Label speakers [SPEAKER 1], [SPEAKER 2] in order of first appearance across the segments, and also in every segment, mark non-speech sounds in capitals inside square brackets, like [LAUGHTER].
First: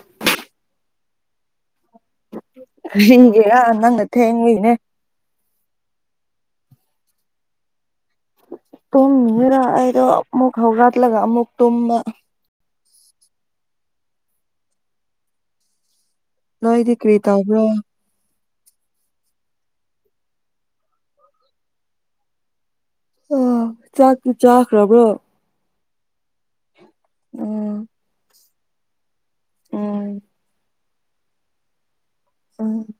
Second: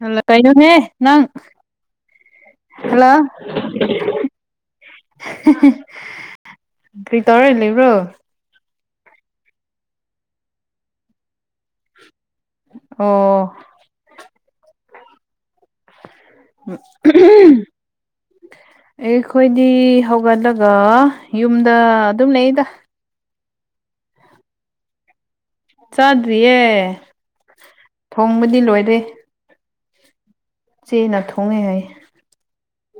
[SPEAKER 1] Hello ꯀꯩꯅꯣꯍꯦ ꯅꯪ hello
[SPEAKER 2] ꯀꯔꯤꯒꯤꯔ ꯅꯪꯅ ꯊꯦꯡꯂꯤꯅꯦ
[SPEAKER 1] ꯀꯔꯤ ꯇꯧꯔ ꯂꯩꯕ꯭ꯔꯣ
[SPEAKER 2] ꯇꯨꯝꯃꯤꯔ ꯑꯩꯗꯣ ꯑꯃꯨꯛ ꯍꯧꯒꯠꯂꯒ ꯑꯃꯨꯛ ꯇꯨꯝꯃ
[SPEAKER 1] ꯑꯣ
[SPEAKER 2] ꯅꯣꯏꯗꯤ ꯀꯔꯤ ꯇꯧꯕ꯭ꯔꯣ
[SPEAKER 1] [INAUDIBLE] ꯑꯩꯈꯣꯏꯗꯤ ꯍꯧꯒꯠꯂꯒ ꯌꯨꯝꯗ ꯑꯗꯨꯝ ꯂꯩꯗ
[SPEAKER 2] ꯑ ꯆꯥꯛꯇꯨ ꯆꯥꯈ꯭ꯔꯕ꯭ꯔꯣ
[SPEAKER 1] ꯆꯥꯗ꯭ꯔꯤꯌꯦ
[SPEAKER 2] ꯎꯝ
[SPEAKER 1] ꯊꯣꯡꯕꯗꯤ ꯂꯣꯏꯔꯦ
[SPEAKER 2] ꯑꯣ
[SPEAKER 1] ꯆꯦꯅ ꯊꯣꯡꯉꯦ ꯍꯥꯏ
[SPEAKER 2] ꯎꯝ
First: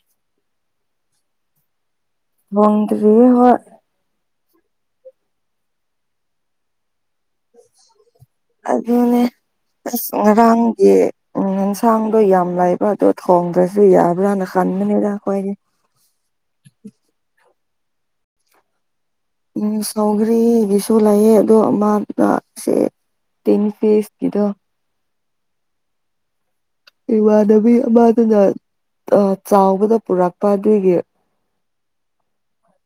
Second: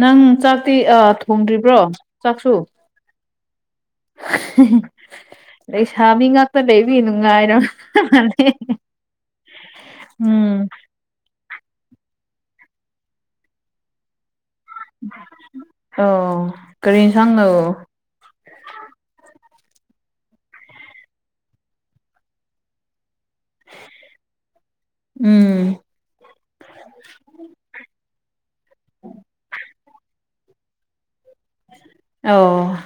[SPEAKER 1] ꯅꯪ ꯆꯥꯛꯇꯤ ꯊꯣꯡꯗ꯭ꯔꯤꯕ꯭ꯔꯣ ꯆꯥꯛꯁꯨ
[SPEAKER 2] ꯊꯣꯡꯗꯔꯤꯌꯦ ꯍꯣꯏ
[SPEAKER 1] ꯂꯩꯁꯥꯕꯤ ꯉꯥꯛꯇ ꯂꯩ ꯃꯤ ꯅꯨꯡꯉꯥꯏꯔꯣꯏ
[SPEAKER 2] ꯑꯗꯨꯅꯦ ꯑꯁ
[SPEAKER 1] ꯎꯝ
[SPEAKER 2] ꯉꯔꯥꯡꯒꯤ ꯎꯝ ꯑꯦꯟꯁꯥꯡꯗꯣ ꯌꯥꯝ ꯂꯩꯕ ꯑꯗꯣ ꯊꯣꯡꯗ꯭ꯔꯁꯨ ꯌꯥꯕ꯭ꯔꯅ ꯈꯟꯕꯅꯤꯗ ꯑꯩꯈꯣꯏꯒꯤ
[SPEAKER 1] ꯑꯣ ꯀꯔꯤ ꯏꯁꯥꯡꯅꯣ
[SPEAKER 2] ꯎꯝ ꯁꯧꯒ꯭ꯔꯤꯒꯤꯁꯨ ꯂꯩꯌꯦ ꯑꯗꯣ ꯑꯃꯗ ꯁꯦ ꯇꯦꯟ ꯐꯤꯁ ꯀꯤꯗꯣ
[SPEAKER 1] ꯎꯝ
[SPEAKER 2] ꯏꯃꯥꯟꯅꯕꯤ ꯑꯃꯗꯨꯅ ꯆꯥꯎꯕꯗ ꯄꯨꯔꯛꯄꯥ ꯑꯗꯨꯒꯤ
[SPEAKER 1] ꯑꯣ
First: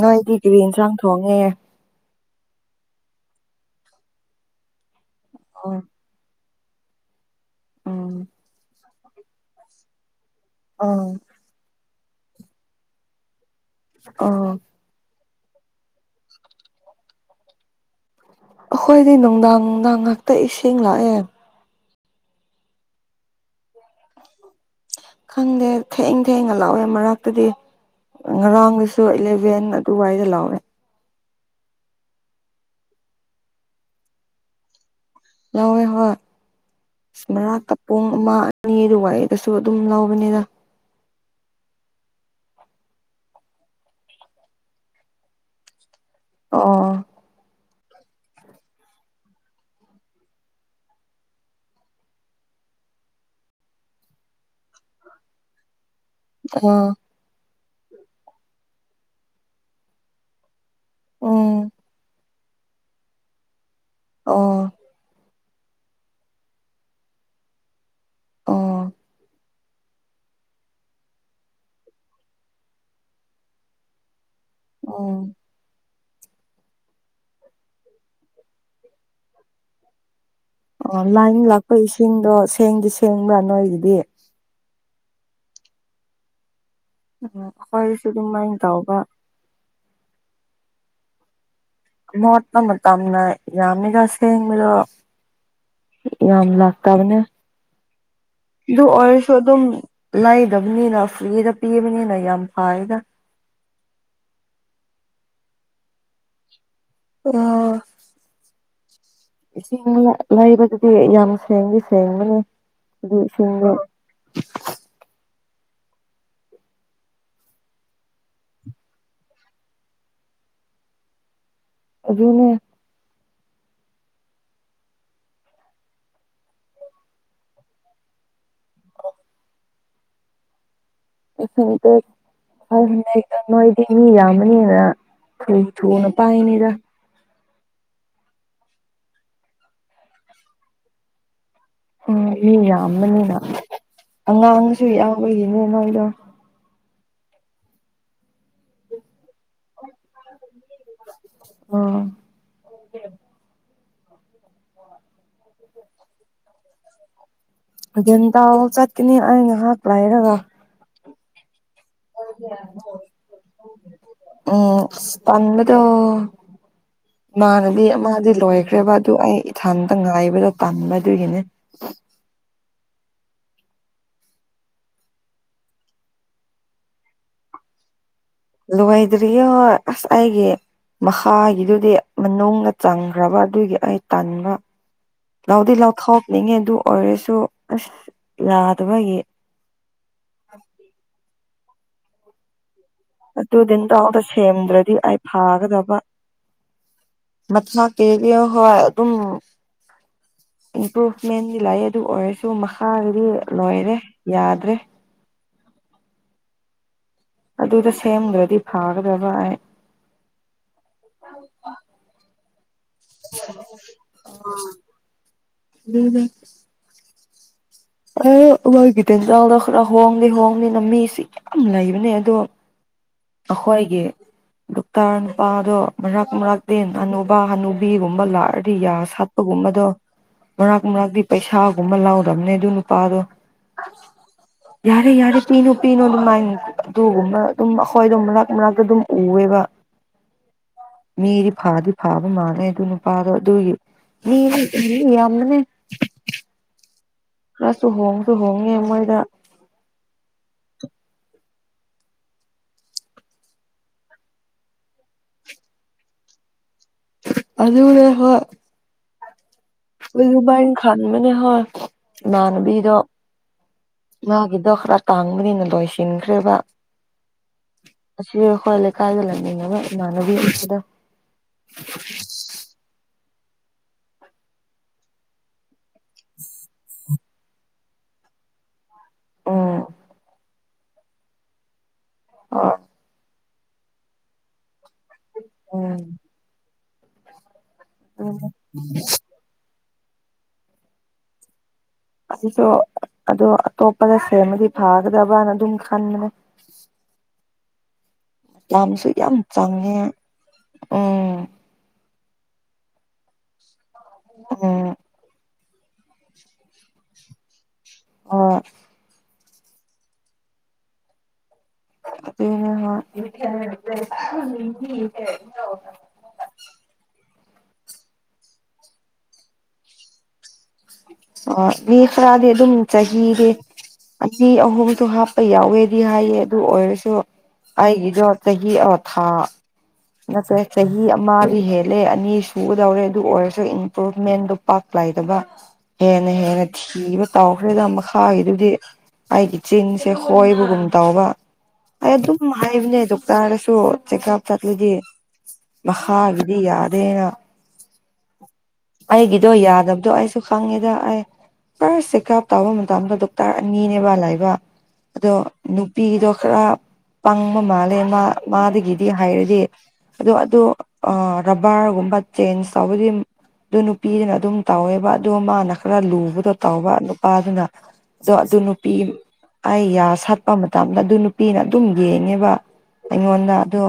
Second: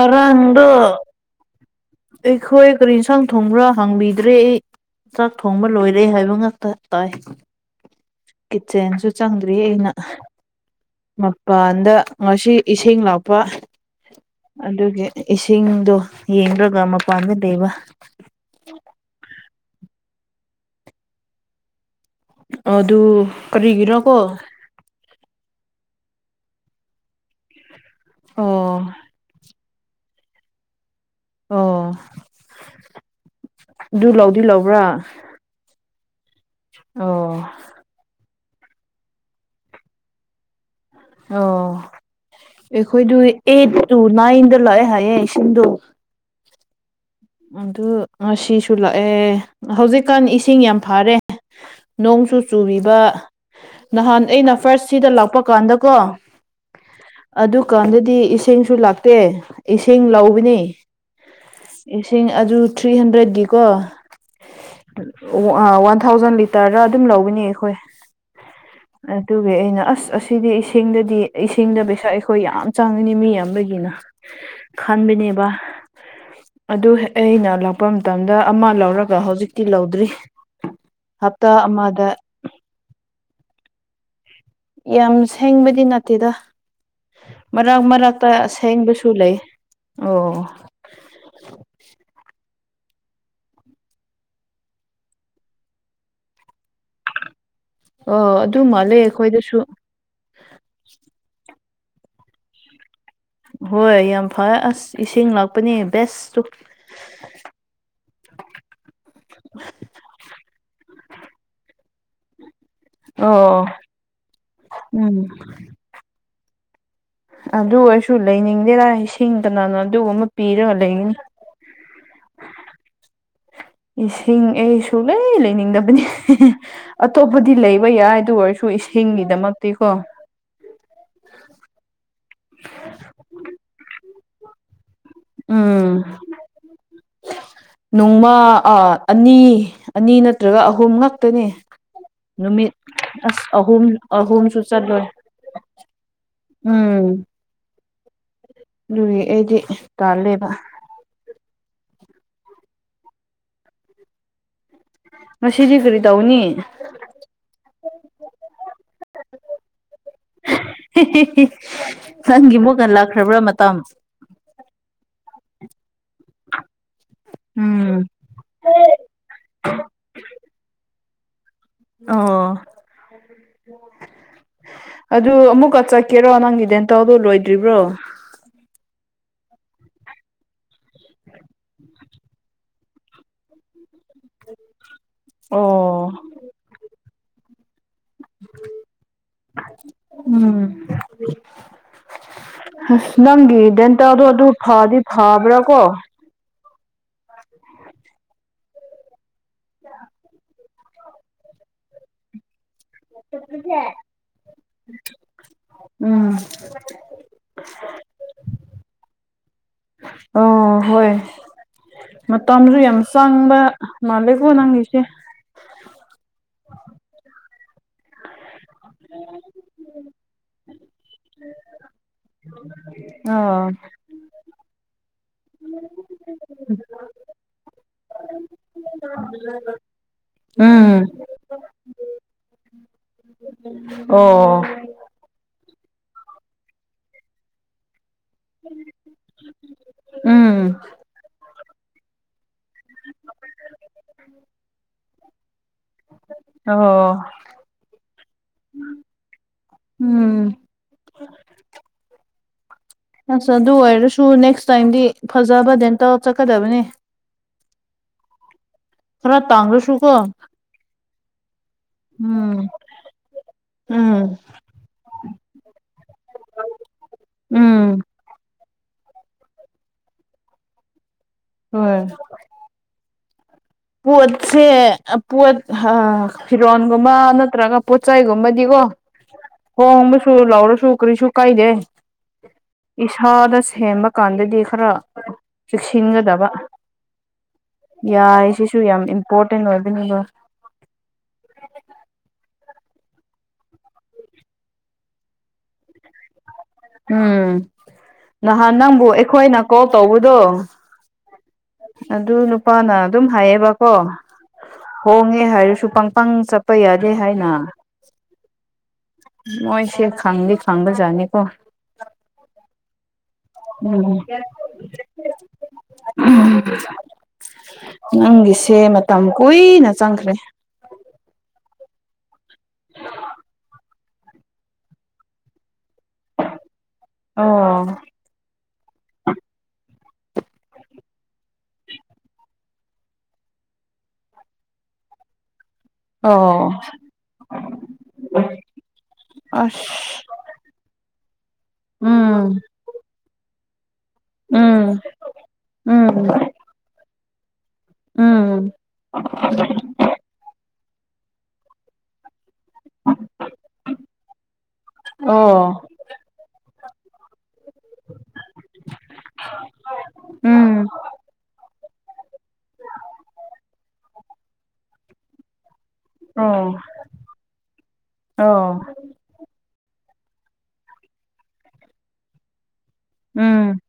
[SPEAKER 2] ꯅꯣꯏꯗꯤ ꯀꯔꯤ ꯌꯦꯟꯁꯥꯡ ꯊꯣꯡꯉꯦ
[SPEAKER 1] ꯑꯩꯈꯣꯏ ꯀꯔꯤ ꯁꯥꯡ ꯊꯣꯡꯕ꯭ꯔꯥ ꯍꯥꯡꯕꯤꯗ꯭ꯔꯦ ꯑꯩ ꯆꯥꯛ ꯊꯣꯡꯕ
[SPEAKER 2] ꯑꯣ
[SPEAKER 1] ꯂꯣꯏꯔꯦ ꯍꯥꯏꯕ ꯉꯥꯛꯇ ꯇꯥꯏ
[SPEAKER 2] ꯎꯝ
[SPEAKER 1] ꯀꯤꯠꯆꯦꯟꯁꯨ ꯆꯪꯗ꯭ꯔꯤ ꯑꯩꯅ
[SPEAKER 2] ꯑ
[SPEAKER 1] ꯃꯄꯥꯟꯗ ꯉꯁꯤ ꯏꯁꯤꯡ ꯂꯥꯛꯄ
[SPEAKER 2] ꯑ
[SPEAKER 1] ꯑꯗꯨꯒꯤ ꯏꯁꯤꯡꯗꯣ ꯌꯦꯡꯔꯒ ꯃꯄꯥꯟꯗ ꯂꯩꯕ
[SPEAKER 2] ꯑꯩꯈꯣꯏꯗꯤ ꯅꯨꯡꯗꯥꯡ ꯅꯨꯡꯗꯥꯡ ꯉꯥꯛꯇ ꯏꯁꯤꯡ ꯂꯥꯛꯑꯦ
[SPEAKER 1] ꯑꯗꯨ ꯀꯔꯤꯒꯤꯔꯥꯀꯣ
[SPEAKER 2] ꯈꯪꯗꯦ ꯊꯦꯡ ꯊꯦꯡꯉꯥ ꯂꯥꯛꯋꯦ ꯃꯔꯛꯇꯗꯤ
[SPEAKER 1] ꯑꯣ
[SPEAKER 2] ꯉꯔꯥꯡꯒꯤꯁꯨ ꯏꯂꯚꯦꯟ ꯇꯨꯋꯥꯥꯏꯗ ꯂꯥꯎꯋꯦ
[SPEAKER 1] ꯑꯣ ꯑꯗꯨ ꯂꯧꯗꯤ ꯂꯧꯕ꯭ꯔꯥ
[SPEAKER 2] ꯌꯥꯎꯋꯦ ꯍꯣꯏ
[SPEAKER 1] ꯑꯣ
[SPEAKER 2] ꯑꯁ ꯃꯔꯥꯛ ꯄꯨꯡ ꯑꯃ ꯑꯅꯤ ꯑꯗꯨꯋꯥꯏꯗꯁꯨ ꯑꯗꯨꯝ ꯂꯧꯕꯅꯤꯗ
[SPEAKER 1] ꯑꯣ ꯑꯩꯈꯣꯏꯗꯨ ꯑꯩꯠ ꯇꯨ ꯅꯥꯏꯟꯗ ꯂꯥꯛꯑꯦ ꯍꯥꯏꯌꯦ ꯏꯁꯤꯡꯗꯣ
[SPEAKER 2] ꯑꯣ
[SPEAKER 1] ꯑꯗꯨ ꯉꯁꯤꯁꯨ ꯂꯥꯛꯑꯦ ꯍꯧꯖꯤꯛꯀꯥꯟ ꯏꯁꯤꯡ ꯌꯥꯝ ꯐꯔꯦ ꯅꯣꯡꯁꯨ ꯆꯨꯔꯤꯕ ꯅꯍꯥꯟ ꯑꯩꯅ ꯐꯥꯔꯁ ꯁꯤꯗ ꯂꯥꯛꯄ ꯀꯥꯟꯗꯀꯣ
[SPEAKER 2] [UNINTELLIGIBLE]
[SPEAKER 1] ꯑꯗꯨꯀꯥꯟꯗꯗꯤ ꯏꯁꯤꯡꯁꯨ ꯂꯥꯛꯇꯦ ꯏꯁꯤꯡ ꯂꯧꯕꯅꯤ
[SPEAKER 2] ꯎꯝ
[SPEAKER 1] ꯏꯁꯤꯡ ꯑꯗꯨ ꯊ꯭ꯔꯤ ꯍꯟꯗ꯭ꯔꯦꯠꯀꯤꯀꯣ
[SPEAKER 2] ꯑꯣ
[SPEAKER 1] ꯋꯥꯟ ꯊꯥꯎꯖꯟ ꯂꯤꯇꯔꯗ ꯑꯗꯨꯝ ꯂꯧꯕꯥꯅꯤ ꯑꯩꯈꯣꯏ
[SPEAKER 2] ꯑꯣ
[SPEAKER 1] ꯑꯗꯨ ꯑꯗꯨꯒꯤ ꯑꯩꯅ ꯑꯁ ꯑꯁꯤꯗꯤ ꯏꯁꯤꯡꯗꯗꯤ ꯏꯁꯤꯡꯗ ꯄꯩꯁꯥ ꯑꯩꯈꯣꯏ ꯌꯥꯝ ꯆꯪꯉꯅꯤ ꯃꯤ ꯌꯥꯝꯕꯥꯒꯤꯅ
[SPEAKER 2] ꯎꯝ
[SPEAKER 1] ꯈꯥꯟꯕꯅꯦꯕ ꯑꯗꯨ ꯑꯩꯅ ꯂꯥꯛꯄ ꯃꯇꯝꯗ ꯑꯃ ꯂꯧꯔꯒ ꯍꯧꯖꯤꯛꯇꯤ ꯂꯧꯗ꯭ꯔꯤ
[SPEAKER 2] ꯑꯣ ꯂꯥꯏꯟ
[SPEAKER 1] ꯍꯞꯇꯥ
[SPEAKER 2] ꯂꯥꯛꯄ
[SPEAKER 1] ꯑꯃꯗ
[SPEAKER 2] ꯏꯁꯤꯡꯗꯣ ꯁꯦꯡꯗꯤ ꯁꯦꯡꯕ꯭ꯔꯥ ꯅꯣꯏꯒꯤꯗꯤ
[SPEAKER 1] ꯌꯥꯝ ꯁꯦꯡꯕꯗꯤ ꯅꯠꯇꯦꯗ
[SPEAKER 2] ꯎꯝ
[SPEAKER 1] ꯃꯔꯛ
[SPEAKER 2] ꯑꯩꯈꯣꯏꯁꯨ
[SPEAKER 1] ꯃꯔꯛꯇ
[SPEAKER 2] ꯑꯗꯨꯃꯥꯏꯅ ꯇꯧꯕ
[SPEAKER 1] ꯑꯁꯦꯡꯕꯁꯨ ꯂꯩ ꯑꯣ
[SPEAKER 2] ꯃꯣ ꯃ ꯇꯝꯅ ꯌꯥꯝꯃꯤꯒꯁ ꯌꯦꯃꯤꯂꯣ ꯌꯥꯝ ꯂꯥꯛꯇꯥꯔꯅꯦ
[SPEAKER 1] ꯑꯣ
[SPEAKER 2] ꯑꯗꯨ
[SPEAKER 1] ꯃꯥꯜꯂꯦ
[SPEAKER 2] ꯑꯣꯏꯔꯁꯨ
[SPEAKER 1] ꯑꯩꯈꯣꯏꯗꯁꯨ
[SPEAKER 2] ꯑꯗꯨꯝ ꯂꯩꯗꯕꯅꯤꯅ ꯐ꯭ꯔꯤꯗ ꯄꯤꯕꯅꯤꯅ ꯌꯥꯝ ꯄꯥꯏꯗ
[SPEAKER 1] ꯍꯣꯏ ꯌꯥꯝ ꯐ ꯑꯁ ꯏꯁꯤꯡ ꯂꯥꯛꯄꯅꯦ ꯕꯦꯁꯇꯨ
[SPEAKER 2] ꯑꯣ ꯏꯁꯤꯡ ꯂꯩꯕꯗꯨꯗꯤ ꯌꯥꯝ ꯁꯦꯡꯗꯤ ꯁꯦꯡꯕꯅꯤ ꯑꯗꯨ
[SPEAKER 1] ꯑꯣ
[SPEAKER 2] ꯁꯕ
[SPEAKER 1] ꯎꯝ ꯑꯗꯨ ꯑꯣꯏꯁꯨ ꯂꯩꯅꯤꯡꯗꯦꯔꯥ ꯏꯁꯤꯡ ꯀꯅꯥꯅ ꯑꯗꯨꯒꯨꯝꯕ ꯄꯤꯔꯒ ꯂꯩꯅꯤꯅꯤ
[SPEAKER 2] ꯑꯗꯨꯅꯦ
[SPEAKER 1] ꯏꯁꯤꯡ ꯑꯩ ꯁꯨꯡꯂꯩ ꯂꯩꯅꯤꯡꯗꯕꯅꯤ ꯑꯇꯣꯞꯄꯗꯤ ꯂꯩꯕ ꯌꯥꯏ ꯑꯗꯨ ꯑꯣꯏꯔꯁꯨ ꯁꯨ ꯏꯁꯤꯡꯒꯤꯗꯃꯛꯇꯤ ꯀꯣ
[SPEAKER 2] [UNINTELLIGIBLE] ꯅꯣꯏꯗꯤ ꯃꯤ ꯌꯥꯝꯕꯅꯤꯅ ꯊꯨ
[SPEAKER 1] ꯎꯝ
[SPEAKER 2] ꯊꯨꯅ ꯄꯥꯏꯅꯤꯗ
[SPEAKER 1] ꯅꯣꯡꯃ ꯑꯅꯤ ꯑꯅꯤ ꯅꯠꯇ꯭ꯔꯒ ꯑꯍꯨꯝ ꯉꯥꯛꯇꯅꯦ
[SPEAKER 2] ꯎꯝ ꯃꯤ
[SPEAKER 1] ꯅꯨꯃꯤꯠ
[SPEAKER 2] ꯌꯥꯝꯕꯅꯤꯅ
[SPEAKER 1] ꯑꯁ ꯑꯍꯨꯝ ꯑꯍꯨꯝꯁꯨ
[SPEAKER 2] ꯑꯉꯥꯡꯁꯨ
[SPEAKER 1] ꯆꯠꯂꯣꯏ
[SPEAKER 2] ꯌꯥꯎꯕꯒꯤꯅꯦ ꯅꯣꯏꯗꯣ
[SPEAKER 1] ꯎꯝ ꯑꯗꯨꯒꯤ ꯑꯩꯗꯤ ꯇꯥꯜꯂꯦꯕ
[SPEAKER 2] ꯑꯝ
[SPEAKER 1] ꯉꯁꯤꯗꯤ ꯀꯔꯤ ꯇꯧꯅꯤ
[SPEAKER 2] [UNINTELLIGIBLE] ꯆꯠꯀꯅꯤ ꯑꯩ ꯉꯥꯏꯍꯥꯛ ꯍꯥꯏꯔꯒ
[SPEAKER 1] [UNINTELLIGIBLE] ꯅꯪꯒꯤ ꯃꯨꯛꯀꯥ ꯂꯛꯈ꯭ꯔꯕ꯭ꯔꯥ ꯃꯇꯝ
[SPEAKER 2] ꯎꯝ ꯇꯝꯕꯗꯣ ꯃꯥꯅꯕꯤ
[SPEAKER 1] ꯎꯝ
[SPEAKER 2] ꯃꯥꯗꯤ ꯂꯣ ꯈ꯭ꯔꯦꯕ ꯑꯗꯨ ꯑꯩ ꯏꯊꯥꯟꯇ ꯉꯥꯏꯕꯗ ꯇꯕ ꯑꯗꯨꯒꯤꯅꯤ
[SPEAKER 1] ꯑꯣ ꯑꯗꯨ ꯑꯃꯨꯛꯀ ꯆꯠꯀꯦꯔꯣ ꯅꯪꯒꯤ ꯗꯦꯟꯇꯜꯗꯨꯣ ꯂꯣꯏꯗ꯭ꯔꯤꯕ꯭ꯔꯣ
[SPEAKER 2] ꯂꯣꯏꯗ꯭ꯔꯤ ꯍꯣ ꯑꯁ ꯑꯩꯒꯤ ꯃꯈꯥꯒꯤꯗꯨꯗꯤ ꯅ ꯆꯥꯡꯈ꯭ꯔꯕ ꯑꯗꯨꯒꯤ ꯑꯩ ꯇꯥꯟꯕ ꯂꯥꯎꯗꯤ
[SPEAKER 1] ꯑꯣ
[SPEAKER 2] ꯂꯥꯎꯊꯣꯛ ꯅꯤꯡꯉꯦ ꯑꯗꯨ ꯑꯣꯏꯔꯁꯨ ꯑꯁ ꯌꯥꯗꯕꯒꯤ
[SPEAKER 1] ꯎꯝ ꯍꯁ
[SPEAKER 2] ꯑꯗꯨ
[SPEAKER 1] ꯅꯪꯒꯤ
[SPEAKER 2] ꯗꯦꯟꯇꯜꯗꯣ
[SPEAKER 1] ꯗꯦꯟꯇꯦꯟꯗꯣ ꯑꯗꯨ
[SPEAKER 2] ꯁꯦꯝꯗ꯭ꯔꯗꯤ
[SPEAKER 1] ꯐꯗꯤ
[SPEAKER 2] ꯑꯩ
[SPEAKER 1] ꯐꯕ꯭ꯔꯥ ꯀꯣ
[SPEAKER 2] ꯃꯊ ꯀꯦꯕꯤꯌꯣ ꯍꯣꯏ ꯑꯗꯨꯝ ꯏꯝꯄ꯭ꯔꯨꯚꯃꯦꯟꯗꯤ ꯂꯥꯛꯑꯦ ꯑꯗꯨ ꯑꯣꯏꯔꯁꯨ ꯃꯈꯥꯒꯤꯗꯤ ꯂꯣꯏꯔꯦ ꯌꯥꯗ꯭ꯔꯦ
[SPEAKER 1] ꯎꯝ
[SPEAKER 2] ꯑꯗꯨꯗ ꯁꯦꯝꯈ꯭ꯔꯗꯤ ꯐꯒꯗꯕ ꯍꯥꯏ
[SPEAKER 1] ꯑꯣ ꯍꯣꯏ ꯃꯇꯝꯁꯨ ꯌꯥꯝ ꯇꯥꯡꯕ ꯃꯂꯦꯀꯣ ꯅꯪꯒꯤꯁꯦ
[SPEAKER 2] ꯑꯗꯨꯗ ꯑ ꯃꯒꯤ ꯇꯦꯟꯖꯥꯎꯗꯣ ꯈꯔ ꯍꯣꯡꯗꯤ ꯍꯣꯡꯅꯤꯅ ꯃꯤꯁꯤ ꯌꯥꯝ ꯂꯩꯕꯅꯦ ꯑꯗꯣ
[SPEAKER 1] ꯑꯣ
[SPEAKER 2] ꯑꯩꯈꯣꯏꯒꯤ ꯗꯣꯛꯇꯔ ꯅꯨꯄꯥꯗꯣ ꯃꯔꯛ ꯃꯔꯛꯇꯤ ꯑꯅꯨꯕꯥ ꯍꯅꯨꯕꯤꯒꯨꯝꯕ ꯂꯥꯛꯑꯗꯤ ꯌꯥ ꯁꯥꯠꯄꯒꯨꯝꯕꯗꯣ ꯃꯅꯥꯛ
[SPEAKER 1] ꯎꯝ
[SPEAKER 2] ꯃꯅꯥꯛꯇꯤ ꯄꯩꯁꯥꯒꯨꯝꯕ ꯂꯥꯎꯗꯕꯅꯦ ꯑꯗꯨ ꯅꯨꯄꯥꯗꯣ
[SPEAKER 1] ꯑꯣ
[SPEAKER 2] ꯌꯥꯔꯦ ꯌꯥꯔꯦ ꯄꯤꯅꯨ ꯄꯤꯅꯨ ꯑꯗꯨꯃꯥꯏꯅ ꯑꯗꯨꯒꯨꯝꯕ ꯑꯗꯨꯝ ꯑꯩꯈꯣꯏꯗ ꯑꯃꯂꯛ ꯃꯅꯥꯛꯇ ꯑꯗꯨꯝ ꯎꯑꯦꯕ
[SPEAKER 1] ꯎꯝ
[SPEAKER 2] ꯃꯤꯗꯤ ꯐꯥꯗꯤ ꯐꯥꯕ ꯃꯥꯥꯟꯂꯩ ꯑꯗꯨ ꯅꯨꯄꯥꯗꯣ ꯑꯗꯨꯒꯤ ꯃꯤꯗꯤ ꯑꯗꯨꯝ ꯌꯥꯝꯃꯅꯦ
[SPEAKER 1] ꯑꯣ
[SPEAKER 2] ꯈꯔꯁꯨ ꯍꯣꯡꯁꯨ ꯍꯣꯡꯉꯦ ꯃꯣꯏꯗ
[SPEAKER 1] ꯎꯝ ꯑꯁ ꯑꯗꯨ ꯑꯣꯏꯔꯁꯨ ꯅꯦꯛꯁ ꯇꯥꯏꯝꯗꯤ ꯐꯖꯕꯗ ꯗꯦꯜꯇꯦꯜ ꯆꯠꯀꯗꯕꯅꯤ
[SPEAKER 2] ꯑꯗꯨꯅꯦ ꯍꯣꯏ
[SPEAKER 1] ꯈꯔ ꯇꯥꯡꯂꯁꯨ ꯀꯣ
[SPEAKER 2] ꯑꯗꯨꯃꯥꯏꯟ ꯈꯟꯕꯅꯦ ꯍꯣꯏ
[SPEAKER 1] ꯎꯝ
[SPEAKER 2] ꯏꯃꯥꯟꯅꯕꯤꯗꯣ
[SPEAKER 1] ꯎꯝ
[SPEAKER 2] ꯃꯥꯒꯤꯗꯣ ꯈꯔ ꯇꯥꯡꯕꯅꯤꯅ ꯂꯣꯏꯁꯤꯟꯈ꯭ꯔꯦꯕ
[SPEAKER 1] ꯎꯝ
[SPEAKER 2] ꯑꯁꯤ ꯑꯩꯈꯣꯏ ꯂꯩꯀꯥꯏꯗ ꯂꯩꯃꯤꯟꯅꯕ ꯏꯃꯥꯅꯕꯤꯗ
[SPEAKER 1] ꯍꯣꯏ ꯄꯣꯠꯁꯦ ꯄꯣꯠ ꯐꯤꯔꯣꯟꯜꯒꯨꯝꯕ ꯅꯠꯇ꯭ꯔꯒ ꯄꯣꯠꯆ ꯆꯩꯒꯨꯝꯕꯗꯤꯀꯣ
[SPEAKER 2] ꯎꯝ
[SPEAKER 1] ꯍ ꯍꯕꯁꯨ ꯂꯥꯎꯔꯣꯁꯨꯨ ꯀꯔꯤꯁꯨꯨ ꯀꯥꯏꯗꯦ
[SPEAKER 2] ꯑꯣ
[SPEAKER 1] ꯏꯁꯥꯗ ꯁꯦꯝꯕ ꯀꯥꯟꯗꯗꯤ ꯈꯔ ꯆꯦꯛꯁꯤꯟꯒꯗꯕ ꯌꯥ
[SPEAKER 2] ꯎꯝ
[SPEAKER 1] ꯁꯤꯁꯨ ꯌꯥꯝ ꯏꯝꯄꯣꯔꯇꯦꯟ ꯑꯣꯏꯕꯅꯤꯕꯣ
[SPEAKER 2] ꯑꯁꯤꯁꯨ ꯑꯗꯨ ꯑꯇꯣꯞꯄꯗ ꯁꯦꯝꯃꯗꯤ ꯐꯒꯗꯕꯅ ꯑꯗꯨꯝ ꯈꯟꯕꯅꯦ
[SPEAKER 1] ꯎꯝ ꯅꯍꯥꯟ ꯅꯪꯕꯨ
[SPEAKER 2] ꯂꯝꯁꯨ ꯌꯥꯝ
[SPEAKER 1] ꯑꯩꯈꯣꯏꯅ ꯀꯣꯜ
[SPEAKER 2] ꯆꯪꯉꯦ
[SPEAKER 1] ꯇꯧꯕꯗꯣ
[SPEAKER 2] ꯎꯝ
[SPEAKER 1] ꯑꯗꯨ ꯅꯨꯄꯥꯅ ꯑꯗꯨꯝ ꯍꯥꯏꯌꯦꯕꯀꯣ
[SPEAKER 2] ꯎꯝ
[SPEAKER 1] ꯍꯣꯡꯉꯦ ꯍꯥꯏꯔꯁꯨ ꯄꯪ ꯄꯪ ꯆꯠꯄ ꯌꯥꯗꯦ ꯍꯥꯏꯅ
[SPEAKER 2] ꯑꯥ
[SPEAKER 1] ꯃꯣꯏꯁꯦ ꯈꯪꯗꯤ ꯈꯪꯕꯖꯥꯠꯅꯤꯀꯣ
[SPEAKER 2] ꯑ
[SPEAKER 1] ꯎꯝ
[SPEAKER 2] ꯍ
[SPEAKER 1] ꯅꯪꯒꯤꯁꯦ ꯃꯇꯝ ꯀꯨꯏꯅ ꯆꯪꯈ꯭ꯔꯦ
[SPEAKER 2] ꯑꯣ ꯃꯤ ꯈꯔꯥꯗꯤ ꯑꯗꯨꯝ ꯆꯍꯤꯒꯤ ꯑꯅꯤ ꯑꯍꯨꯝꯁꯨ ꯍꯥꯞꯄ ꯌꯥꯎꯋꯦꯗꯤ ꯍꯥꯏꯌꯦ ꯑꯗꯨ ꯑꯣꯏꯔꯁꯨ
[SPEAKER 1] ꯑꯣ
[SPEAKER 2] ꯑꯩꯒꯤꯗꯣ ꯆꯍꯤ ꯑꯃ ꯊꯥ ꯅꯠꯇ꯭ꯔꯦ ꯆꯍꯤ ꯑꯃ ꯍꯦꯜꯂꯦ ꯑꯅꯤ ꯁꯨꯒꯗꯧꯔꯦ ꯑꯗꯨ ꯑꯣꯏꯔꯁꯨ ꯏꯝꯄ꯭ꯔꯨꯚꯃꯦꯟꯗꯨ ꯄꯥꯛ ꯂꯩꯥꯏꯗꯕ ꯍꯦꯟꯅ ꯍꯦꯟꯅ
[SPEAKER 1] ꯑꯣ
[SPEAKER 2] ꯊꯤꯕ ꯇꯥꯎꯈ꯭ꯔꯦꯗ ꯃꯈꯥꯒꯤꯗꯨꯗꯤ ꯑꯩꯒꯤ
[SPEAKER 1] ꯑꯁ
[SPEAKER 2] ꯆꯤꯟꯁꯦ ꯍꯣꯏꯕꯒꯨꯝ ꯇꯕ ꯑꯩ ꯑꯗꯨꯝ
[SPEAKER 1] ꯎꯝ
[SPEAKER 2] ꯍꯥꯏꯕꯅꯦꯗ ꯆꯥꯔꯁꯨ ꯆꯦꯛꯑꯞ
[SPEAKER 1] ꯎꯝ
[SPEAKER 2] ꯆꯠꯂꯗꯤ
[SPEAKER 1] ꯎꯝ
[SPEAKER 2] ꯃꯈꯥꯒꯤꯗꯤ ꯌꯥꯗꯦꯅ
[SPEAKER 1] ꯎꯝ
[SPEAKER 2] ꯑꯩꯒꯤꯗꯣ ꯌꯥꯗꯕꯗꯣ ꯑꯩꯁꯨ ꯈꯪꯉꯦꯗ ꯑꯦꯔ ꯇꯧꯕ ꯃꯇꯝꯗ ꯗꯣꯛꯇꯔ ꯑꯅꯤꯅꯦꯕ ꯂꯥꯏꯕ ꯑꯗꯣ
[SPEAKER 1] ꯑꯣ
[SPEAKER 2] ꯅꯨꯄꯤꯗꯣ ꯈꯔ ꯄꯪꯕ ꯃꯥꯜꯂꯦ ꯃꯥ ꯃꯥꯗꯒꯤꯗꯤ ꯍꯥꯏꯔꯗꯤ ꯑꯣ ꯑꯗꯨ
[SPEAKER 1] ꯎꯝ
[SPEAKER 2] ꯔꯕꯔꯒꯨꯝꯕ ꯆꯦꯟꯁ ꯇꯧꯕꯗꯤ ꯑꯗꯨ ꯅꯨꯄꯤꯗꯨꯅ ꯑꯗꯨꯝ ꯇꯧꯋꯦꯕ ꯑꯗꯣ ꯃꯥꯅ ꯈꯔ ꯂꯨꯕꯗꯣ
[SPEAKER 1] ꯑꯣ
[SPEAKER 2] ꯇꯧꯕ ꯅꯨꯄꯥꯗꯨꯅ ꯑꯗꯣ
[SPEAKER 1] ꯑꯣ
[SPEAKER 2] ꯅꯨꯄꯤ ꯑꯩ ꯌꯥ ꯁꯥꯠꯄ ꯃꯇꯝꯗ ꯑꯗꯨ ꯅꯨꯄꯤꯅ ꯑꯗꯨꯝ ꯌꯦꯡꯉꯦꯕ ꯑꯩꯉꯣꯟꯗ
[SPEAKER 1] ꯎꯝ
[SPEAKER 2] ꯑꯗꯨ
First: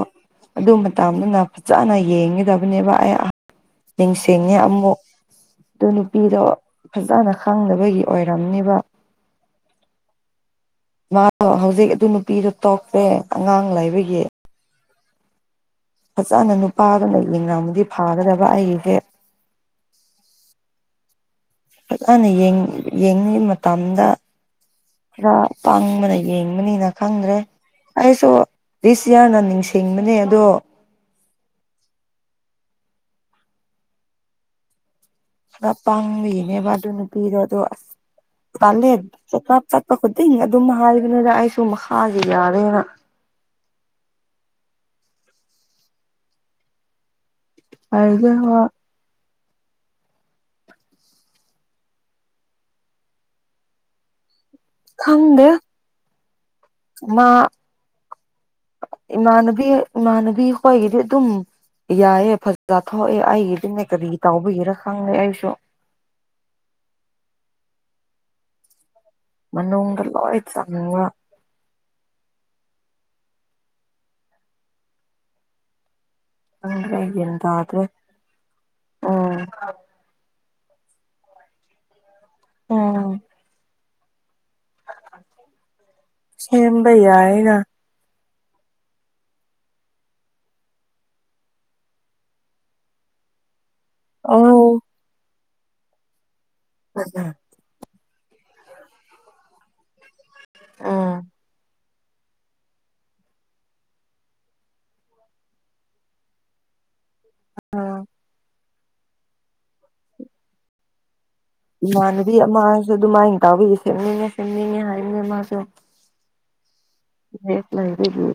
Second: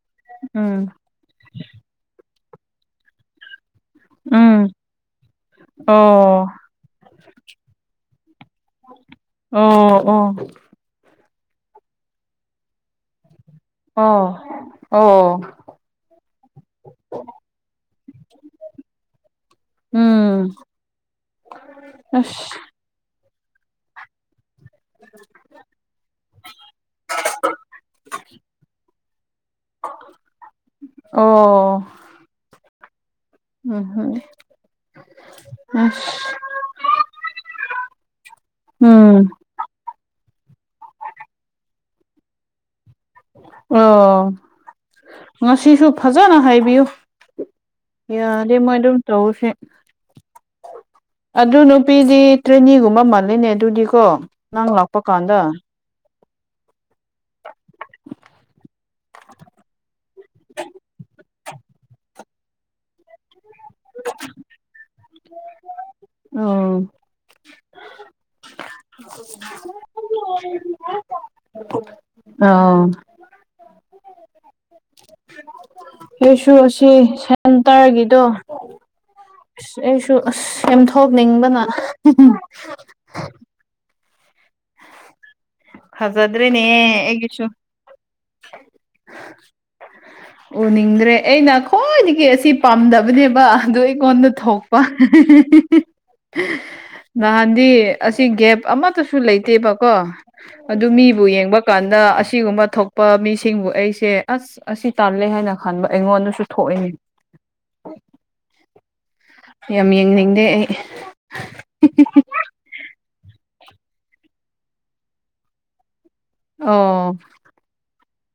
[SPEAKER 2] ꯑꯗꯨ
[SPEAKER 1] ꯎꯝ
[SPEAKER 2] ꯃꯇꯝꯗꯨꯅ ꯐꯖꯅ ꯌꯦꯡꯒꯗꯕꯅꯦꯕ ꯑꯩ ꯅꯤꯡꯁꯤꯡꯉꯦ
[SPEAKER 1] ꯎꯝ
[SPEAKER 2] ꯑꯃꯨꯛ ꯑꯗꯨ ꯅꯨꯄꯤꯗꯣ
[SPEAKER 1] ꯑꯣ
[SPEAKER 2] ꯐꯖꯅ ꯈꯪꯗꯕꯒꯤ ꯑꯣꯏꯔꯝꯅꯤꯕ
[SPEAKER 1] ꯑꯣ ꯑꯣ
[SPEAKER 2] ꯑ ꯍꯧꯖꯤꯛ ꯑꯗꯨ ꯅꯨꯄꯤꯗꯨꯣ ꯇꯣꯛꯈ꯭ꯔꯦ ꯑꯉꯥꯡ ꯂꯩꯕꯒꯤ
[SPEAKER 1] ꯑꯣ ꯑꯣ
[SPEAKER 2] ꯐꯖꯅ ꯅꯨꯄꯥꯗꯨꯅ ꯌꯦꯡꯉꯝꯗꯤ ꯐꯥꯒꯗꯕ ꯑꯩꯁꯦ
[SPEAKER 1] ꯎꯝ
[SPEAKER 2] ꯐꯖꯅ
[SPEAKER 1] ꯑꯁ
[SPEAKER 2] ꯌꯦꯡꯂꯤꯉꯕ ꯃꯇꯝꯗ ꯈꯔ ꯄꯥꯡꯕꯅ ꯌꯦꯡꯕꯅꯤꯅ ꯈꯪꯗ꯭ꯔꯦ ꯑꯩꯁꯨ ꯗꯤꯁꯌꯥꯔꯅ ꯅꯤꯡꯁꯤꯡꯕꯅꯦ ꯑꯗꯣ
[SPEAKER 1] ꯑꯣ ꯎꯝ ꯍꯝ
[SPEAKER 2] ꯄꯨꯔ ꯄꯥꯡꯕꯅꯦꯕ ꯑꯗꯨ ꯅꯨꯄꯤꯗꯣ ꯑꯁ ꯇꯜꯂꯦ
[SPEAKER 1] ꯎꯝ
[SPEAKER 2] ꯆꯦꯀꯛ꯫ ꯆꯠꯄ ꯈꯨꯗꯤꯡ ꯑꯗꯨꯝ ꯍꯥꯏꯕꯅꯤꯅ ꯑꯩꯁꯨ ꯃꯈꯥꯒꯤ ꯌꯥꯔꯦꯅ
[SPEAKER 1] ꯑꯣ ꯉꯁꯤꯁꯨ ꯐꯖꯅ ꯍꯥꯏꯕꯤꯌꯨ
[SPEAKER 2] ꯍꯥꯏꯒꯦ
[SPEAKER 1] ꯌꯥꯔꯗꯤ
[SPEAKER 2] ꯍꯣꯏ
[SPEAKER 1] ꯑꯗꯨꯃꯥꯏꯗꯨꯝ ꯇꯧꯁꯦ ꯑꯗꯨ ꯅꯨꯄꯤꯗꯤ ꯇ꯭ꯔꯦꯅꯤꯒꯨꯝꯕ ꯃꯥꯜꯂꯤꯅꯦ ꯑꯗꯨꯗꯤꯀꯣ ꯅꯪ ꯂꯥꯛꯄ ꯀꯥꯟꯗ
[SPEAKER 2] ꯈꯪꯗꯦ ꯃꯥ ꯏꯃꯥꯟꯅꯕꯤ ꯏꯃꯥꯟꯅꯕꯤ ꯑꯩꯈꯣꯏꯒꯤꯗꯤ ꯑꯗꯨꯝ ꯌꯥꯏꯌꯦ ꯐꯖꯥ ꯊꯣꯛꯑꯦ ꯑꯩꯒꯤꯗꯤ ꯑꯩꯅ ꯀꯔꯤ ꯇꯧꯕꯤꯒꯦꯔ ꯈꯪꯗꯦ ꯑꯩꯁꯨ
[SPEAKER 1] ꯑꯣ
[SPEAKER 2] ꯃꯅꯨꯡꯗ ꯂꯣꯏ ꯆꯪꯕ
[SPEAKER 1] ꯑꯧ ꯑꯩꯁꯨ ꯑꯁꯤ
[SPEAKER 2] ꯈꯪꯗ꯭ꯔꯦ ꯒ꯭ꯌꯥꯟ
[SPEAKER 1] ꯁꯦꯟ
[SPEAKER 2] ꯇꯥꯗ꯭ꯔꯦ
[SPEAKER 1] ꯇꯔꯒꯤꯗꯣ
[SPEAKER 2] ꯎꯝ
[SPEAKER 1] ꯑꯁ ꯑꯩꯁꯨ ꯑꯁ ꯁꯦꯝꯊꯣꯛꯅꯤꯡꯕꯅ
[SPEAKER 2] ꯎꯝ
[SPEAKER 1] ꯐꯖꯗ꯭ꯔꯦꯅꯦ
[SPEAKER 2] ꯁꯦꯝꯕ
[SPEAKER 1] ꯑꯩꯒꯤꯁꯨ
[SPEAKER 2] ꯌꯥꯏꯅ
[SPEAKER 1] ꯎꯅꯤꯡꯗ꯭ꯔꯦ ꯑꯩꯅ ꯈ꯭ꯋꯥꯏꯗꯒꯤ ꯑꯁꯤ ꯄꯥꯝꯗꯕꯅꯦꯕ ꯑꯗꯨ ꯀꯣꯟꯅ ꯊꯣꯛꯄ
[SPEAKER 2] ꯑꯧ
[SPEAKER 1] ꯅꯍꯥꯟꯗꯤ ꯑꯁꯤ ꯒꯦꯞ ꯑꯃꯠꯇꯁꯨ ꯂꯩꯇꯦꯕꯀꯣ ꯑꯗꯨ
[SPEAKER 2] ꯎꯝ
[SPEAKER 1] ꯃꯤꯕꯨ ꯌꯦꯡꯕ ꯀꯥꯟꯗ ꯑꯁꯤꯒꯨꯝꯕ ꯊꯣꯛꯄ ꯃꯤꯁꯤꯡꯕꯨ ꯑꯩꯁꯦ ꯑꯁ ꯑꯁꯤ ꯇꯜꯂꯦ ꯍꯥꯏꯅ ꯈꯟꯕ ꯑꯩꯉꯣꯟꯗꯁꯨ ꯊꯣꯛ ꯑꯦ ꯌꯥꯝ ꯌꯦꯡꯅꯤꯡꯗꯦ ꯑꯩ
[SPEAKER 2] ꯏꯃꯥꯟꯅꯕꯤ ꯑꯃꯁꯁꯨ ꯑꯗꯨꯃꯥꯏꯅ ꯇꯥꯎꯕꯤꯌꯦ ꯁꯦꯝꯅꯤꯡꯉꯦ ꯁꯦꯝꯅꯤꯡꯉꯦ ꯍꯥꯏꯅꯦ ꯃꯥꯁꯨ
[SPEAKER 1] ꯑꯣ
[SPEAKER 2] ꯕꯦꯒ ꯂꯩꯕꯒꯤ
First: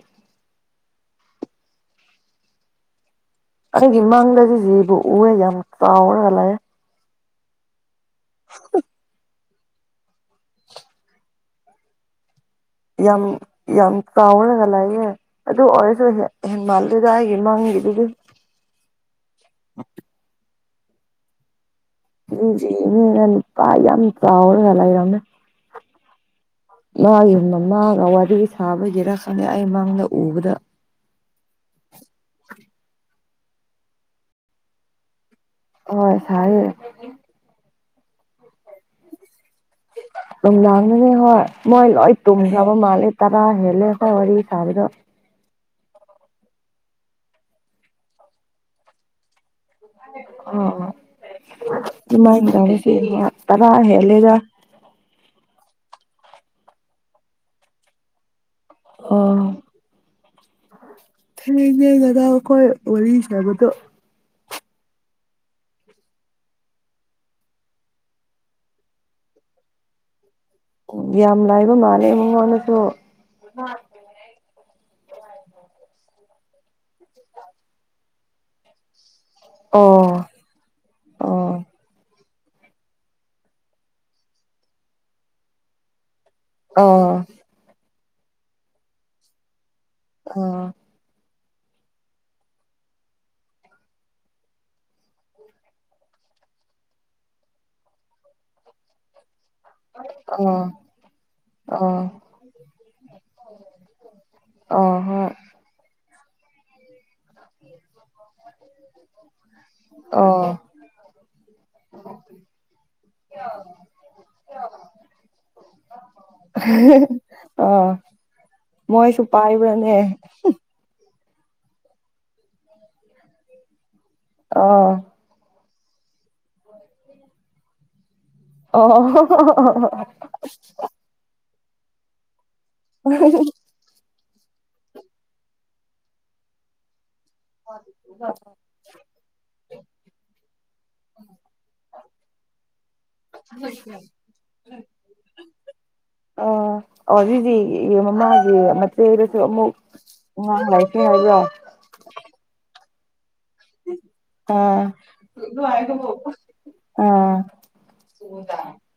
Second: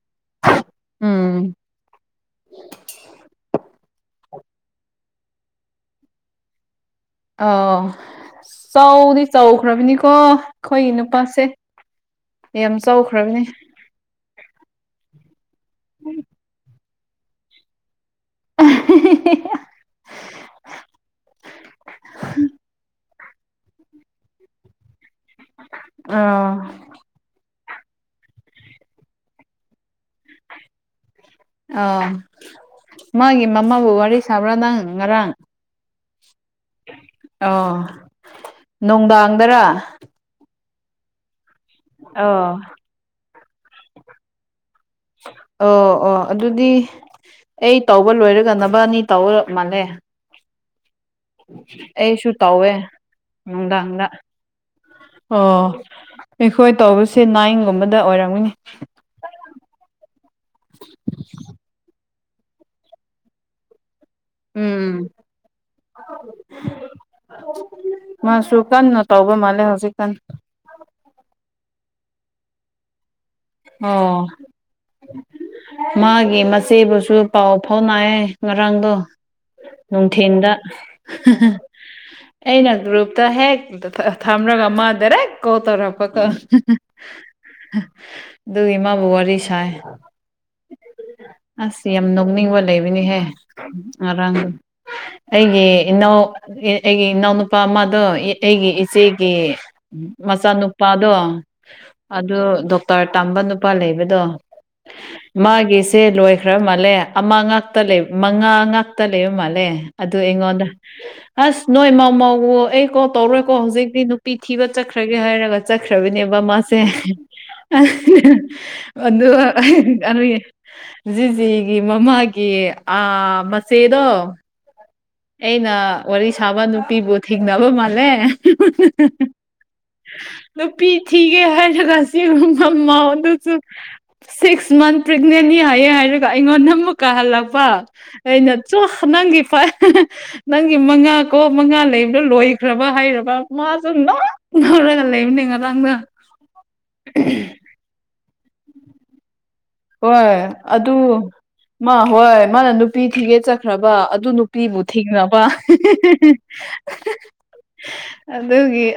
[SPEAKER 1] ꯎꯝ
[SPEAKER 2] ꯑꯩꯒꯤ ꯃꯥꯡꯗꯗꯤ ꯖꯤꯕꯨ ꯎꯑꯦ ꯌꯥꯝ ꯆꯥꯎꯔꯒ ꯂꯥꯛꯑꯦ
[SPEAKER 1] ꯑꯧ ꯆꯥꯎꯗꯤ ꯆꯥꯎꯈ꯭ꯔꯕꯅꯤꯀꯣ ꯑꯩꯈꯣꯏꯒꯤ ꯅꯨꯄꯥꯁꯦ ꯌꯥꯝ ꯆꯥꯎꯈ꯭ꯔꯕꯅꯦ
[SPEAKER 2] ꯌꯥꯝ ꯆꯥꯎꯔꯒ ꯂꯩꯑꯦ ꯑꯗꯨ ꯑꯣꯏꯔꯁꯨ ꯏꯍꯦꯟ ꯃꯥꯜꯂꯣꯏꯗ ꯑꯩꯒꯤ ꯃꯥꯡꯒꯤꯗꯨꯗꯤ
[SPEAKER 1] ꯑꯍꯦ ꯍꯦ ꯍꯦ
[SPEAKER 2] ꯑ [UNINTELLIGIBLE] ꯏꯁꯤ ꯏꯉꯅ ꯅꯨꯄꯥ ꯌꯥꯝ ꯆꯥꯎꯔꯒ ꯂꯩꯔꯝꯃꯦ
[SPEAKER 1] ꯑ
[SPEAKER 2] ꯃꯥꯒꯤ ꯃꯅꯥꯎꯅ ꯋꯥꯔꯤ ꯁꯥꯕꯉꯤꯔ ꯈꯪꯗꯦ ꯑꯩ ꯃꯥꯡꯗ ꯎꯕꯗ
[SPEAKER 1] ꯑꯥ ꯃꯥꯒꯤ ꯃꯃꯥꯕꯨ ꯋꯥꯔꯤ ꯁꯥꯕ꯭ꯔꯥ ꯅꯪ ꯉꯔꯥꯡ
[SPEAKER 2] ꯍꯣꯏ ꯁꯥꯏꯌꯦ
[SPEAKER 1] ꯑꯣ ꯅꯨꯡꯗꯥꯡꯗꯔꯥ
[SPEAKER 2] ꯅꯨꯡꯗꯥꯡꯗꯅꯦ ꯍꫭꯏ ꯃꯣꯏ ꯂꫭꯏ
[SPEAKER 1] ꯑꯣ
[SPEAKER 2] ꯇꯨꯝꯒꯕ ꯃꯥꯜꯂꯦ ꯇꯔꯥ ꯍꯦꯜꯂꯦꯕ ꯀ ꯋꯥꯔꯤ ꯁꯥꯥꯕꯗꫭ
[SPEAKER 1] ꯑꯣ ꯑꯣ ꯑꯗꯨꯗꯤ ꯑꯩ ꯇꯧꯕ ꯂꯣꯏꯔꯒ ꯅꯕꯥꯟꯅꯤ ꯇꯧ ꯃꯥꯜꯂꯦ
[SPEAKER 2] ꯑꫭ ꯑꫭ
[SPEAKER 1] ꯑꯩꯁꯨ
[SPEAKER 2] ꯑꯗꯨꯃꯥꯏ
[SPEAKER 1] ꯇꯧꯋꯦ
[SPEAKER 2] ꯇꯧꯕꯁꯤꯗ ꯇꯔꯥ
[SPEAKER 1] ꯅꯨꯡꯗꯥꯡꯗ
[SPEAKER 2] ꯍꯦꯂꯦꯗ
[SPEAKER 1] ꯑꯣ ꯑꯩꯈꯣꯏ ꯇꯧꯕꯁꯦ ꯅꯥꯏꯟꯒꯨꯝꯕꯗ ꯑꯣꯏꯔꯝꯒꯅꯤ
[SPEAKER 2] ꯑꯣ ꯍꯌꯦꯡꯗꯤ ꯑꯩ ꯗꯗꯥ ꯑꯩꯈꯣꯏ ꯋꯥꯔꯤ ꯁꯥꯕꯗꯣ
[SPEAKER 1] ꯎꯝ ꯃꯥꯁꯨ ꯀꯟꯅ ꯇꯧꯕ ꯃꯥꯂꯦ ꯍꯧꯖꯤꯛ ꯀꯥꯟ
[SPEAKER 2] ꯌꯥꯝ ꯂꯥꯏꯕ ꯃꯥꯜꯂꯦ ꯃꯉꯣꯟꯗꯁꯨ
[SPEAKER 1] ꯑꫭ ꯃꯥꯒꯤ ꯃꯆꯦꯗꯨꯁꯨ ꯄꯥꯎ ꯐꯥꯎꯅꯩꯑꯦ ꯉꯔꯥꯡꯗꯣ
[SPEAKER 2] ꯑꯣ
[SPEAKER 1] ꯅꯨꯡꯊꯤꯟꯗ
[SPEAKER 2] ꯑꯣ
[SPEAKER 1] ꯑꯩꯅ ꯒ꯭ꯔꯨꯞꯇ ꯍꯦꯛ ꯊꯝꯔꯒ ꯃꯥ ꯗꯥꯏꯔꯦꯛ ꯀꯣꯜ ꯇꯧꯔꯛꯄꯀꯣ
[SPEAKER 2] ꯑꯣꯥ
[SPEAKER 1] ꯑꯗꯨꯗꯨꯒꯤ ꯃꯥꯕꯨꯋꯥꯔꯤ ꯁꯥꯏ
[SPEAKER 2] ꯑꯣ
[SPEAKER 1] ꯑꯁ ꯌꯥꯝ ꯅꯣꯛꯅꯤꯡꯕ ꯂꯩꯕꯅꯤꯍꯦ ꯉꯔꯥꯡꯗꯣ ꯑꯩꯒꯤ ꯏꯅꯥꯎ ꯑꯩꯒꯤ ꯏꯅꯥꯎꯅꯨꯄꯥ ꯑꯃꯗꯣ ꯑꯩꯒꯤ ꯏꯆꯦꯒꯤ
[SPEAKER 2] ꯑꯣ
[SPEAKER 1] ꯃꯆꯥꯅꯨꯄꯥꯗꯣ
[SPEAKER 2] ꯑꯣ
[SPEAKER 1] ꯑꯗꯨ ꯗꫭꯛ ꯇꯔ ꯇꯝꯕ ꯅꯨꯄꯥ ꯂꯩꯕꯗꯣ
[SPEAKER 2] ꯑꯣ ꯍꯣꯏ
[SPEAKER 1] ꯃꯥꯒꯤꯁꯦ ꯂꯣꯏꯈ꯭ꯔ ꯃꯥꯜꯂꯦ ꯑꯃ ꯉꯥꯛꯇ ꯂꯩ ꯃꯉꯥ ꯉꯥꯛꯇ ꯂꯩꯕ ꯃꯥꯜꯂꯦ ꯑꯗꯨ
[SPEAKER 2] ꯑꯣ
[SPEAKER 1] ꯑꯩꯉꯣꯟꯗ ꯑꯁ ꯅꯣꯏ ꯃꯧ ꯃꯥꯥꯎ ꯑꯩ ꯀꯣ ꯇꯧꯔꯣꯏꯀꯣ ꯍꯧꯖꯤꯛꯇꯤ ꯅꯨꯄꯤ ꯊꯤꯕ ꯆꯠꯈ꯭ꯔꯒꯦ ꯍꯥꯏꯔꯒ ꯆꯠꯈ꯭ꯔꯕꯅꯦꯕ ꯃꯥꯁꯦ
[SPEAKER 2] ꯑꯣ ꯃꯣꯏꯁꯨ
[SPEAKER 1] ꯑꯗꯨꯒ
[SPEAKER 2] ꯄꯥꯏꯕ꯭ꯔꯥꯅꯦ
[SPEAKER 1] ꯖꯤꯖꯤꯒꯤ ꯃꯃꯥꯒꯤ ꯑ ꯃꯆꯦꯗꯣ
[SPEAKER 2] ꯑꯣ
[SPEAKER 1] ꯑꯩꯅ ꯋꯥꯔꯤ ꯁꯥꯕ ꯅꯨꯄꯤꯕꯨ ꯊꯦꯡꯅꯕ ꯃꯥꯜꯂꯦ
[SPEAKER 2] ꯑꯣ
[SPEAKER 1] ꯅꯨꯄꯤ ꯊꯤꯒꯦ ꯍꯥꯏꯔꯒꯥ ꯁꯤꯒꯨꯝꯕꯥ ꯃꯧ ꯗꯨꯁꯨ ꯁꯤꯛꯁ ꯃꯟꯁ ꯄ꯭ꯔꯦꯛꯅꯦꯟꯅꯤ ꯍꯥꯏꯌꯦ ꯍꯥꯏꯔꯒ ꯑꯩꯉꯣꯟꯗ ꯑꯃꯨꯛ ꯀꯥ ꯍꯜꯂꯛꯄ ꯑꯩꯅ ꯆꫭ ꯅꯪꯒꯤꯐꯥꯏ ꯅꯪꯒꯤ ꯃꯪꯉꯥ ꯀꯣ ꯃꯪꯉꯥ ꯂꯩꯕꯗꯣ ꯂꯣꯏꯈ꯭ꯔꯕ ꯍꯥꯏꯔꯕ ꯃꯝꯃꯥꯗꫭ ꯅꫭꯛ ꯇꯧꯔꯒ ꯂꯩꯕꯅꯦ ꯉꯔꯥꯡꯗꫭ
[SPEAKER 2] ꯏ ꯃꯃꯥꯡꯒꯤ ꯃꯆꯦꯗꯨꯁꯨ ꯑꯃꯨꯛ
[SPEAKER 1] ꯍꯣꯏ
[SPEAKER 2] ꯑꯉꯥꯡ
[SPEAKER 1] ꯑꯗꯨ
[SPEAKER 2] ꯂꯩꯈ꯭ꯔꯦ ꯍꯥꯏꯕ꯭ꯔꯣ
[SPEAKER 1] ꯃꯥ ꯍꯣꯏ ꯃꯥꯅ ꯅꯨꯄꯤ ꯊꯤꯒꯦ ꯆꯠ ꯈ꯭ꯔꯕ ꯑꯗꯨ ꯅꯨꯄꯤꯕꯨ
[SPEAKER 2] ꯑꯥ
[SPEAKER 1] ꯊꯤꯈꯔꯕ
[SPEAKER 2] ꯇꯗ [UNINTELLIGIBLE]